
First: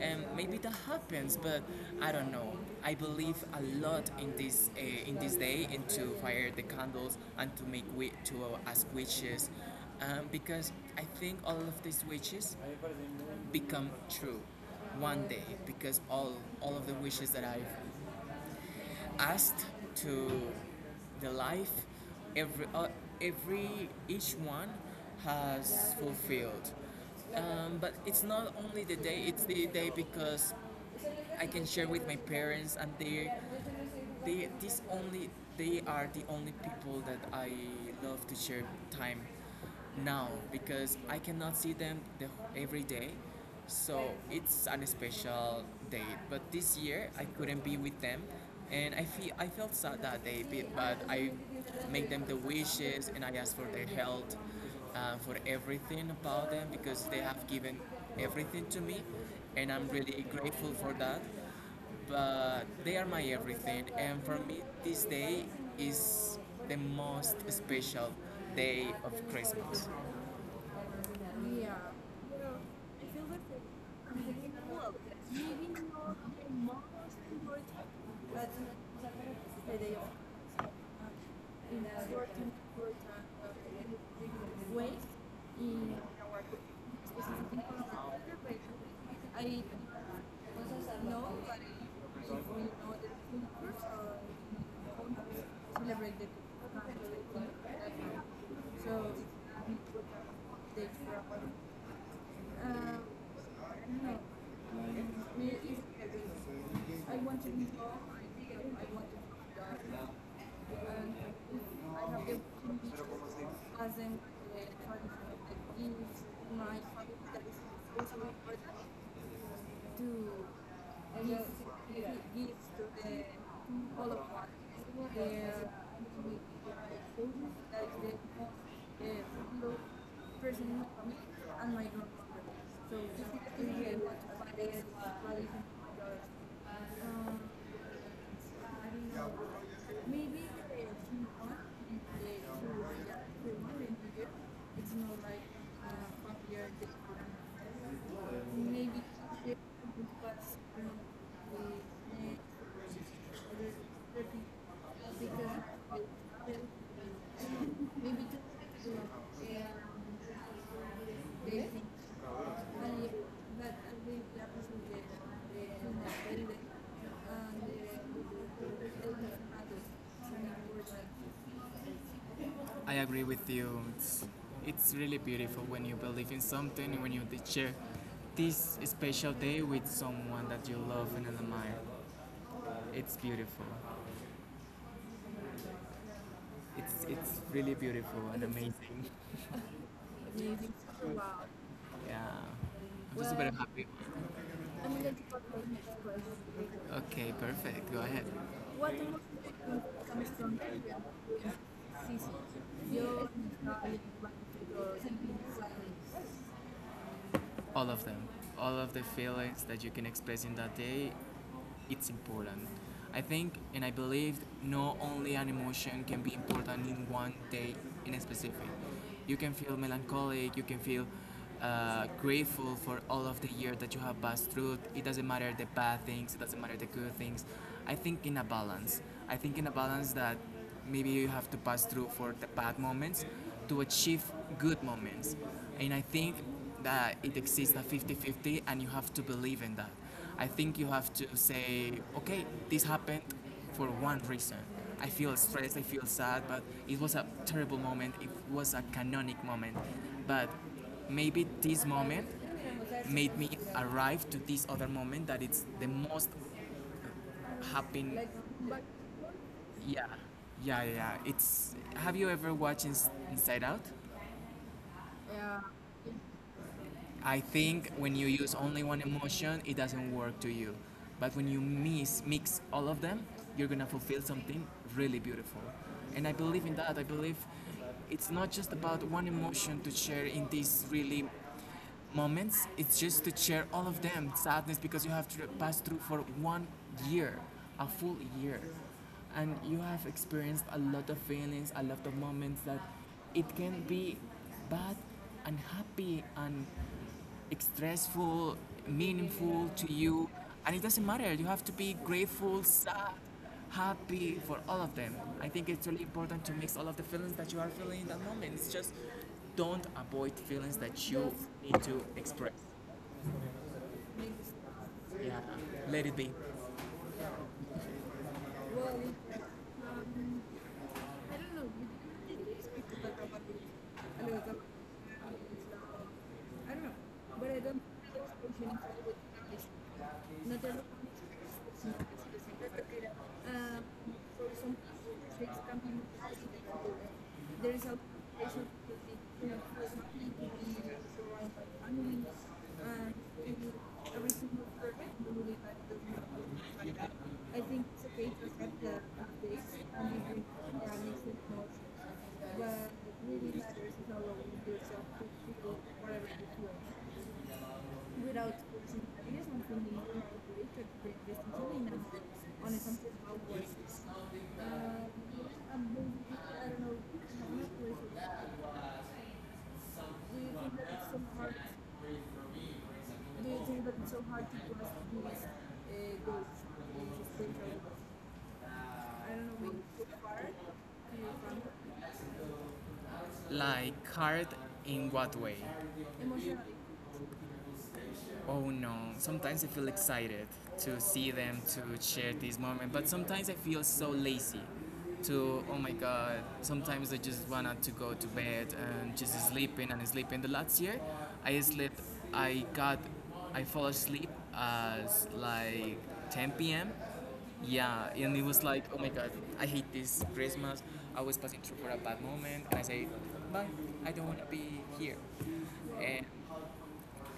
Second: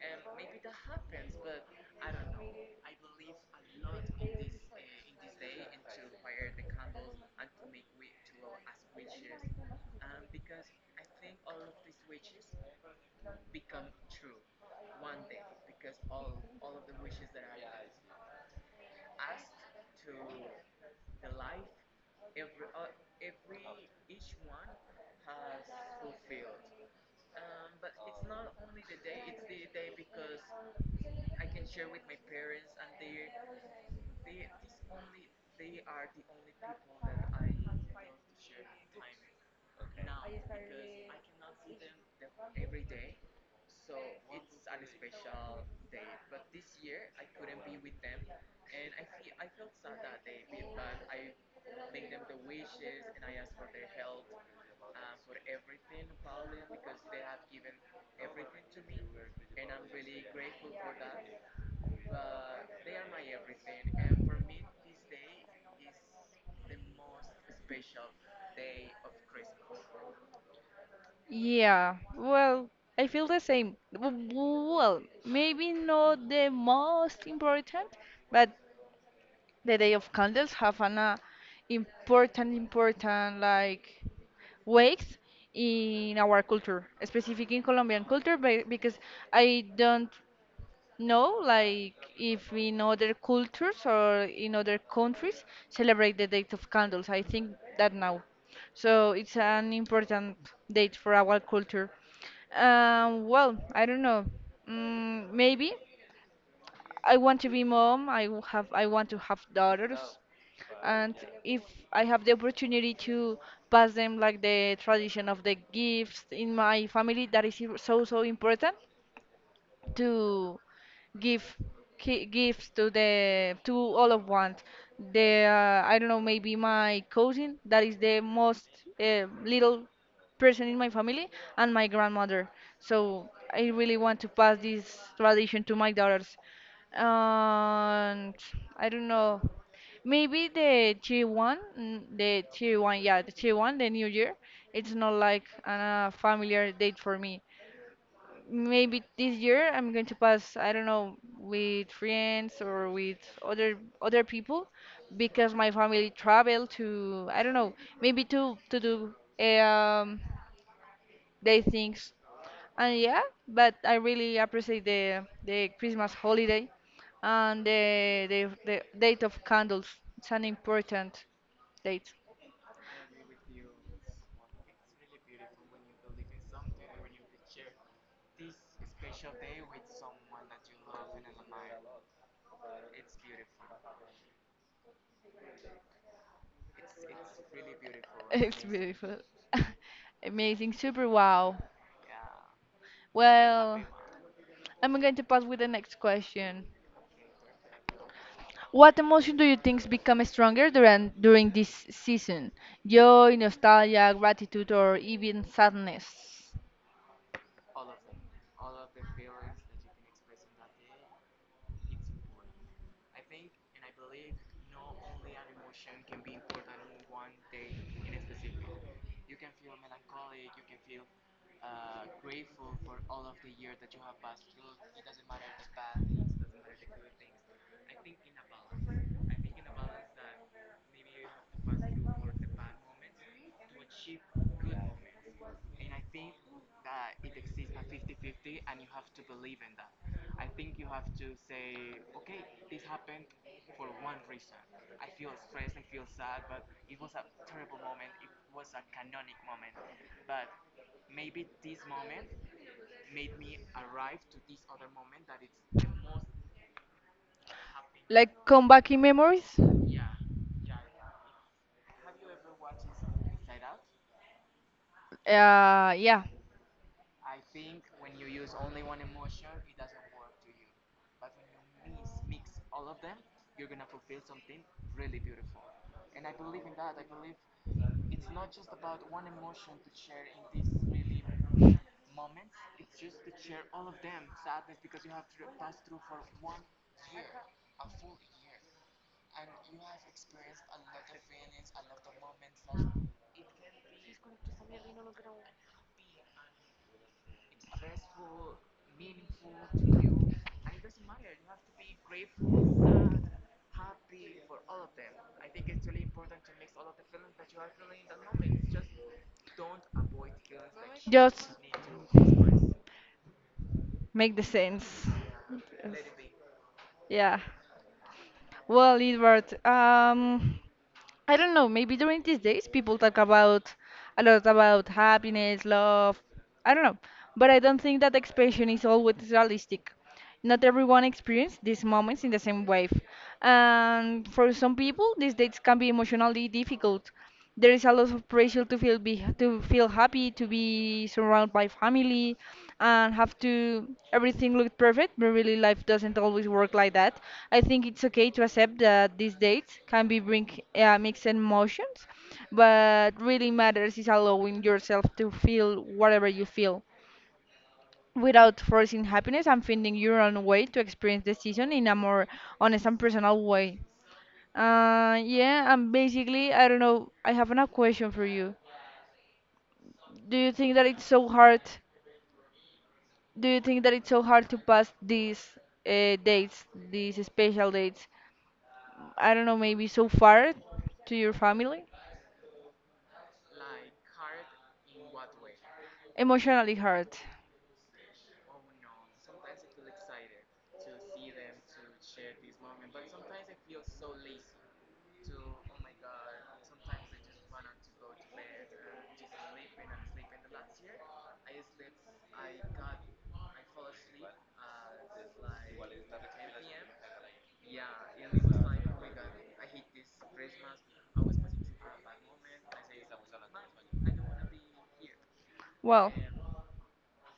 Speaker 1: And maybe that happens, but I don't know. I believe a lot in this uh, in this day, and to fire the candles and to make wi- to uh, ask wishes, um, because I think all of these wishes become true one day because all all of the wishes that I've asked to the life every uh, every each one has fulfilled. um, but it's not only the day it's the day because I can share with my parents and they they this only they are the only people that I love to share time now because I cannot see them the, every day. So it's an special date. But this year I couldn't be with them and I feel I felt sad that day but I make them the wishes and I ask for their health, uh, for everything about them because they have given everything to me and I'm really grateful for that. But they are my everything. And for me, this day is the most special day of Christmas. Yeah.
Speaker 2: Yeah, well, I feel the
Speaker 1: So,
Speaker 2: same. W- Well, maybe not the most important, but the Day of Candles have an uh, important, important like weight in our culture, specific in Colombian culture, be- because I don't, no, like if in other cultures or in other countries celebrate the date of candles. I think that now. So it's an important
Speaker 1: they
Speaker 2: date for our culture.
Speaker 1: um,
Speaker 2: Um, well,
Speaker 1: I
Speaker 2: I don't
Speaker 1: don't know.
Speaker 2: know. Mm, maybe
Speaker 1: I
Speaker 2: I want
Speaker 1: want
Speaker 2: to
Speaker 1: to
Speaker 2: be
Speaker 1: be tall.
Speaker 2: mom. I w- have I
Speaker 1: I want
Speaker 2: want
Speaker 1: to
Speaker 2: to
Speaker 1: be
Speaker 2: have
Speaker 1: dark.
Speaker 2: daughters,
Speaker 1: And
Speaker 2: and if
Speaker 1: I
Speaker 2: I have
Speaker 1: have
Speaker 2: the
Speaker 1: the
Speaker 2: opportunity to
Speaker 1: opportunity as
Speaker 2: pass
Speaker 1: an
Speaker 2: them like the tradition of the
Speaker 1: uh,
Speaker 2: gifts in
Speaker 1: for- my
Speaker 2: my
Speaker 1: family
Speaker 2: family,
Speaker 1: that
Speaker 2: that
Speaker 1: is
Speaker 2: is so
Speaker 1: also
Speaker 2: so
Speaker 1: my brother
Speaker 2: important
Speaker 1: do
Speaker 2: to
Speaker 1: give,
Speaker 2: give ki-
Speaker 1: give
Speaker 2: gifts
Speaker 1: to
Speaker 2: to
Speaker 1: the
Speaker 2: the to all
Speaker 1: all of
Speaker 2: of
Speaker 1: us
Speaker 2: one,
Speaker 1: their
Speaker 2: the uh, I
Speaker 1: like
Speaker 2: don't know, maybe my
Speaker 1: the
Speaker 2: cousin,
Speaker 1: most
Speaker 2: that is the most
Speaker 1: uh,
Speaker 2: uh,
Speaker 1: low
Speaker 2: little person in
Speaker 1: person
Speaker 2: my
Speaker 1: for me
Speaker 2: family, and
Speaker 1: and my
Speaker 2: my
Speaker 1: grandmother.
Speaker 2: grandmother.
Speaker 1: So this
Speaker 2: So
Speaker 1: is
Speaker 2: I
Speaker 1: really
Speaker 2: really want
Speaker 1: what
Speaker 2: to
Speaker 1: what
Speaker 2: pass
Speaker 1: is
Speaker 2: this
Speaker 1: what is
Speaker 2: tradition to my daughters.
Speaker 1: um,
Speaker 2: And
Speaker 1: I
Speaker 2: I don't
Speaker 1: don't
Speaker 2: know,
Speaker 1: know. Maybe
Speaker 2: maybe
Speaker 1: the
Speaker 2: the
Speaker 1: two
Speaker 2: tier
Speaker 1: one,
Speaker 2: one,
Speaker 1: and
Speaker 2: mm,
Speaker 1: the
Speaker 2: the tier one,
Speaker 1: two
Speaker 2: yeah, the tier one,
Speaker 1: yeah,
Speaker 2: the new year.
Speaker 1: it's
Speaker 2: It's
Speaker 1: not
Speaker 2: not
Speaker 1: like
Speaker 2: like a
Speaker 1: uh, popular
Speaker 2: familiar date for me.
Speaker 1: maybe
Speaker 2: Maybe this
Speaker 1: here,
Speaker 2: year I'm going to
Speaker 1: but
Speaker 2: pass, I
Speaker 1: you
Speaker 2: don't
Speaker 1: know,
Speaker 2: know, with
Speaker 1: we need
Speaker 2: friends or with other other
Speaker 1: other
Speaker 2: people, because my family travel to, I don't know,
Speaker 1: maybe
Speaker 2: maybe to to
Speaker 1: to you
Speaker 2: do
Speaker 1: know, they
Speaker 2: um
Speaker 1: they
Speaker 2: day
Speaker 1: think
Speaker 2: things.
Speaker 1: uh, that they definitely they they they uh,
Speaker 2: And
Speaker 1: they they
Speaker 2: yeah,
Speaker 1: they
Speaker 2: but
Speaker 1: they
Speaker 2: I really appreciate the the Christmas holiday and the the, the date of candles. It's an important
Speaker 1: they
Speaker 2: date. [laughs]
Speaker 1: I agree with you. It's, it's really beautiful when you believe in something, and when you share this special day with someone that you love and admire. It's beautiful. It's, it's really beautiful and
Speaker 2: It's
Speaker 1: amazing.
Speaker 2: beautiful. [laughs]
Speaker 1: Amazing!
Speaker 2: Amazing, super
Speaker 1: Wow.
Speaker 2: wow.
Speaker 1: Yeah. I'm just super Well, happy.
Speaker 2: Well,
Speaker 1: I'm going
Speaker 2: I'm
Speaker 1: to
Speaker 2: going to
Speaker 1: go
Speaker 2: pass
Speaker 1: to
Speaker 2: with the
Speaker 1: the next
Speaker 2: next
Speaker 1: question.
Speaker 2: question.
Speaker 1: Okay, perfect. Go ahead. What
Speaker 2: What emotion do you
Speaker 1: motivation
Speaker 2: think
Speaker 1: comes
Speaker 2: become
Speaker 1: from
Speaker 2: stronger
Speaker 1: Adrian?
Speaker 2: during during this season?
Speaker 1: Yo
Speaker 2: Joy,
Speaker 1: estaba en el
Speaker 2: nostalgia, gratitude, or
Speaker 1: cuarto, sentí
Speaker 2: even
Speaker 1: que
Speaker 2: sadness?
Speaker 1: all of them all of the feelings that you can express in that day it's important. I think and I believe not only an emotion can be important in one day in a specific. You can feel melancholic, you can feel uh, grateful for all of the year that you have passed through. It doesn't matter the bad things, it doesn't matter the good things. I think in a balance, I think in a balance that maybe you have to pass through for the bad moments to achieve good moments. And I think that it exists at fifty fifty and you have to believe in that. I think you have to say okay this happened for one reason. I feel stressed, I feel sad, but it was a terrible moment, it was a canonic moment, but maybe this moment made me arrive to this other moment that it's the most happy.
Speaker 2: Like come back in memories?
Speaker 1: Yeah yeah yeah yeah. It's have you ever watched Inside Out? Yeah.
Speaker 2: Uh, yeah.
Speaker 1: I think when you use only one emotion, it doesn't work to you. But when you mix, mix all of them, you're gonna fulfill something really beautiful. And I believe in that. I believe it's not just about one emotion to share in these really moments. It's just to share all of them. Sadness because you have to pass through for one year, a full year, and you have experienced a lot of feelings, a lot of moments that it can be bad and happy and stressful, meaningful to you, and it doesn't matter. You have to be grateful, sad, happy for all of them. I think it's really important to mix all of the feelings that you are feeling in that moment. It's just don't avoid feelings that you yes,
Speaker 2: Just
Speaker 1: need to express.
Speaker 2: make the sense.
Speaker 1: Yeah, let
Speaker 2: Yes.
Speaker 1: it be.
Speaker 2: Yeah.
Speaker 1: Well,
Speaker 2: Well,
Speaker 1: um,
Speaker 2: Edward, um,
Speaker 1: I
Speaker 2: I
Speaker 1: don't
Speaker 2: don't
Speaker 1: know.
Speaker 2: know, maybe during
Speaker 1: We
Speaker 2: these
Speaker 1: didn't
Speaker 2: days
Speaker 1: speak to
Speaker 2: people
Speaker 1: that
Speaker 2: talk
Speaker 1: about it.
Speaker 2: about a
Speaker 1: I don't
Speaker 2: lot
Speaker 1: know.
Speaker 2: about happiness, love, I
Speaker 1: I don't
Speaker 2: don't
Speaker 1: know.
Speaker 2: know.
Speaker 1: But
Speaker 2: But
Speaker 1: I
Speaker 2: I don't
Speaker 1: don't
Speaker 2: think that expression is always realistic.
Speaker 1: Not
Speaker 2: Not
Speaker 1: te lo
Speaker 2: everyone experiences these moments in the same way.
Speaker 1: Um,
Speaker 2: And
Speaker 1: for
Speaker 2: for
Speaker 1: some
Speaker 2: some
Speaker 1: people,
Speaker 2: people, these
Speaker 1: things
Speaker 2: dates can
Speaker 1: can
Speaker 2: be
Speaker 1: be
Speaker 2: emotionally difficult. There
Speaker 1: there is
Speaker 2: is a
Speaker 1: a
Speaker 2: lot of pressure
Speaker 1: pressure
Speaker 2: to
Speaker 1: to
Speaker 2: feel
Speaker 1: beauty,
Speaker 2: be
Speaker 1: you know,
Speaker 2: to
Speaker 1: for
Speaker 2: feel
Speaker 1: something
Speaker 2: happy,
Speaker 1: to
Speaker 2: to
Speaker 1: be
Speaker 2: be surrounded
Speaker 1: right.
Speaker 2: by
Speaker 1: I mean,
Speaker 2: family,
Speaker 1: uh,
Speaker 2: and have
Speaker 1: if
Speaker 2: to
Speaker 1: everything
Speaker 2: everything
Speaker 1: was
Speaker 2: look perfect.
Speaker 1: perfect,
Speaker 2: But
Speaker 1: we would
Speaker 2: really,
Speaker 1: have had
Speaker 2: life doesn't always work
Speaker 1: the-
Speaker 2: like
Speaker 1: like
Speaker 2: that.
Speaker 1: I
Speaker 2: I think
Speaker 1: think it's
Speaker 2: it's
Speaker 1: okay
Speaker 2: okay to
Speaker 1: to accept
Speaker 2: accept
Speaker 1: the
Speaker 2: that these
Speaker 1: updates
Speaker 2: dates
Speaker 1: and
Speaker 2: can
Speaker 1: be
Speaker 2: be
Speaker 1: grateful
Speaker 2: bring
Speaker 1: for our
Speaker 2: uh,
Speaker 1: mixed
Speaker 2: mixed
Speaker 1: But
Speaker 2: emotions,
Speaker 1: what
Speaker 2: but really
Speaker 1: really matters
Speaker 2: matters
Speaker 1: is
Speaker 2: is
Speaker 1: how long you
Speaker 2: allowing
Speaker 1: do
Speaker 2: yourself
Speaker 1: yourself to
Speaker 2: to
Speaker 1: feel
Speaker 2: feel
Speaker 1: whatever
Speaker 2: whatever you
Speaker 1: you feel
Speaker 2: feel
Speaker 1: without
Speaker 2: without
Speaker 1: forcing
Speaker 2: forcing happiness
Speaker 1: feminism
Speaker 2: and
Speaker 1: for
Speaker 2: finding
Speaker 1: me
Speaker 2: your own way to
Speaker 1: created great
Speaker 2: experience the season in a
Speaker 1: masculinity
Speaker 2: more
Speaker 1: on a
Speaker 2: honest and
Speaker 1: competitive
Speaker 2: personal way.
Speaker 1: basis.
Speaker 2: Uh,
Speaker 1: Um, I
Speaker 2: yeah, and
Speaker 1: don't know,
Speaker 2: basically, I
Speaker 1: have
Speaker 2: don't know, I have a
Speaker 1: enough
Speaker 2: question for you.
Speaker 1: places.
Speaker 2: Do
Speaker 1: Do you
Speaker 2: you think
Speaker 1: think
Speaker 2: that
Speaker 1: that
Speaker 2: it's
Speaker 1: it's so
Speaker 2: so
Speaker 1: hard?
Speaker 2: hard?
Speaker 1: Do
Speaker 2: Do
Speaker 1: you
Speaker 2: you think
Speaker 1: think
Speaker 2: that
Speaker 1: that
Speaker 2: it's
Speaker 1: it's so
Speaker 2: so
Speaker 1: hard
Speaker 2: hard
Speaker 1: to
Speaker 2: to
Speaker 1: grasp
Speaker 2: pass
Speaker 1: these
Speaker 2: these
Speaker 1: uh,
Speaker 2: uh,
Speaker 1: goals,
Speaker 2: dates, these
Speaker 1: these
Speaker 2: special
Speaker 1: spiritual goals?
Speaker 2: dates?
Speaker 1: I don't
Speaker 2: I
Speaker 1: know,
Speaker 2: don't know,
Speaker 1: maybe
Speaker 2: maybe
Speaker 1: too
Speaker 2: so
Speaker 1: far
Speaker 2: far
Speaker 1: to
Speaker 2: to
Speaker 1: your
Speaker 2: your family?
Speaker 1: Like hard in what way? Emotionally.
Speaker 2: Emotionally hard.
Speaker 1: Oh no, sometimes I feel excited to see them, to share this moment, but sometimes I feel so lazy to, oh my god, sometimes I just wanted to go to bed and just sleeping and sleeping. The last year, I slept, I got, I fall asleep as like ten p m. Yeah, and it was like, oh my god, I hate this Christmas. I was passing through for a bad moment, and I say, bye, I don't want to be here.
Speaker 2: Well,
Speaker 1: And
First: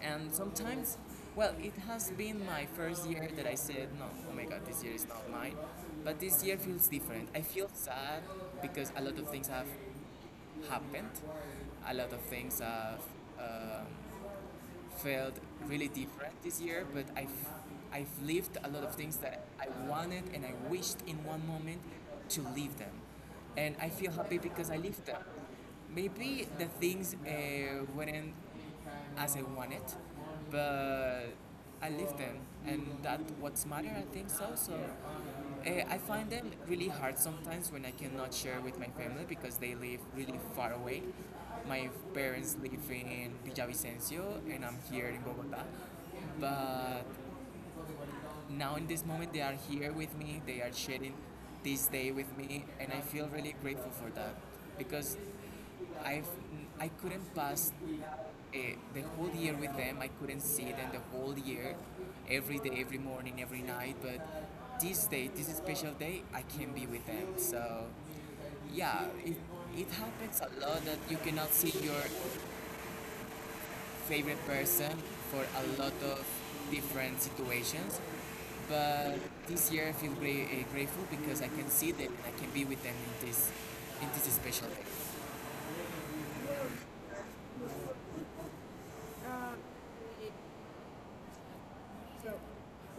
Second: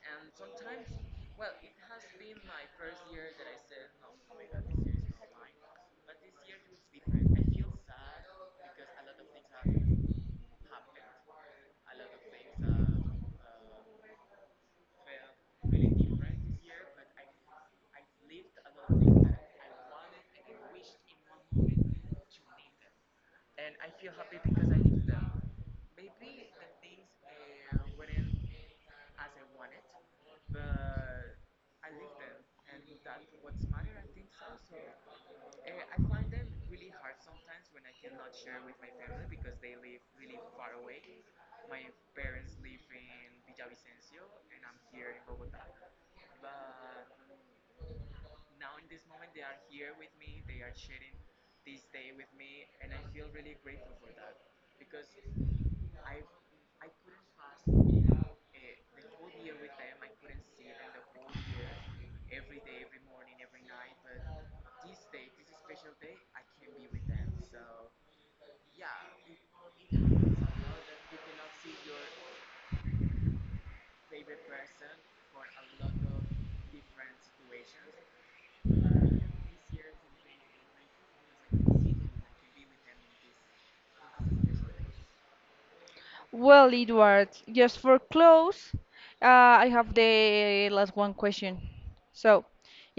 Speaker 1: and sometimes, well, it has been my first year that I said, no, oh my god, this year is not mine. But this year feels different. I feel sad because a lot of things have happened. A lot of things have um felt really different this year, but I've, I've lived a lot of things that I wanted and I wished in one moment to live them. And I feel happy because I lived them maybe the things uh, weren't as I want it, but I live them, and that what's matter. I think so. So uh, I find them really hard sometimes when I cannot share with my family because they live really far away. My parents live in Villavicencio, and I'm here in Bogota. But now in this moment, they are here with me. They are sharing this day with me, and I feel really grateful for that because I've I couldn't pass eh, the whole year with them. I couldn't see them the whole year, every day, every morning, every night. But this day, this special day, I can be with them. So yeah, it, it happens a lot that you cannot see your favorite person for a lot of different situations. But this year I feel great eh, grateful because I can see them and I can be with them in this in this special day.
Speaker 2: well, Edward, just for close,
Speaker 1: Uh,
Speaker 2: uh, I have the last one question.
Speaker 1: So,
Speaker 2: So,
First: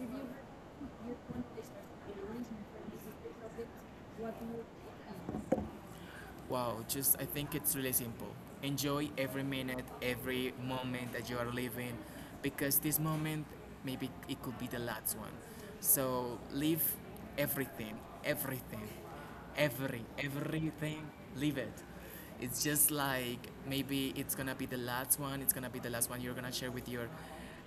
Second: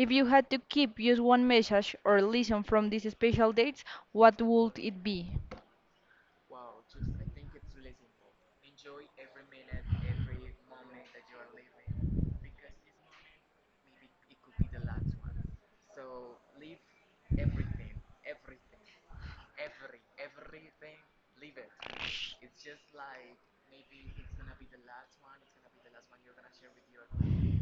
Speaker 1: if you
Speaker 2: you had to keep
Speaker 1: you
Speaker 2: just
Speaker 1: want
Speaker 2: one
Speaker 1: to start
Speaker 2: message or lesson
Speaker 1: for
Speaker 2: from
Speaker 1: this
Speaker 2: these special
Speaker 1: topic,
Speaker 2: dates,
Speaker 1: what do
Speaker 2: what
Speaker 1: you
Speaker 2: would it be?
Speaker 1: think? Wow, just I think it's really simple. Enjoy every minute, every moment that you are living, because this moment maybe it could be the last one. So live everything, everything, every everything. Live it. It's just like maybe it's gonna be the last one. It's gonna be the last one you're gonna share with your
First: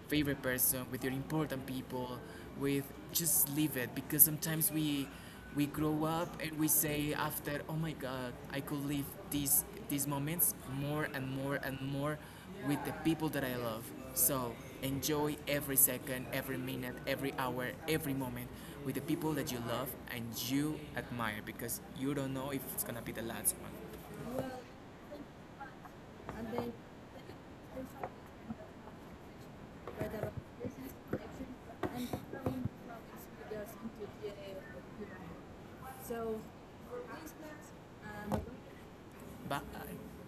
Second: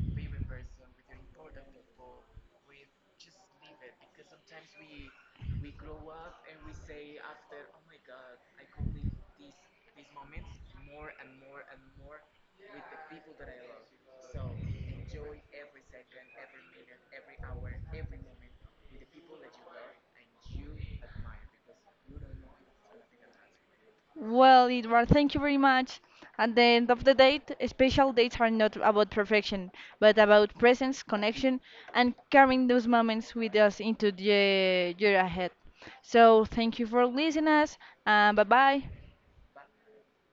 Speaker 1: favorite person, with your important people, with just leave it because sometimes we we grow up and we say after, oh my God, I could live these these moments more and more and more with the people that I love. So enjoy every second, every minute, every hour, every moment with the people that you love and you admire because you don't know if it's gonna be the last one. Well,
Speaker 2: Well, Edward, thank you very much.
Speaker 1: and
Speaker 2: At the
Speaker 1: then
Speaker 2: end of the date, special dates are not about perfection, but
Speaker 1: whether
Speaker 2: about
Speaker 1: this is
Speaker 2: presence,
Speaker 1: connection
Speaker 2: connection,
Speaker 1: and
Speaker 2: and carrying
Speaker 1: going
Speaker 2: those
Speaker 1: from
Speaker 2: moments with
Speaker 1: experience
Speaker 2: us into
Speaker 1: into D N A of
Speaker 2: the year
Speaker 1: human.
Speaker 2: ahead.
Speaker 1: So
Speaker 2: So, thank you for
Speaker 1: these
Speaker 2: listening
Speaker 1: plants
Speaker 2: us, and
Speaker 1: um,
Speaker 2: bye bye.
Speaker 1: But I-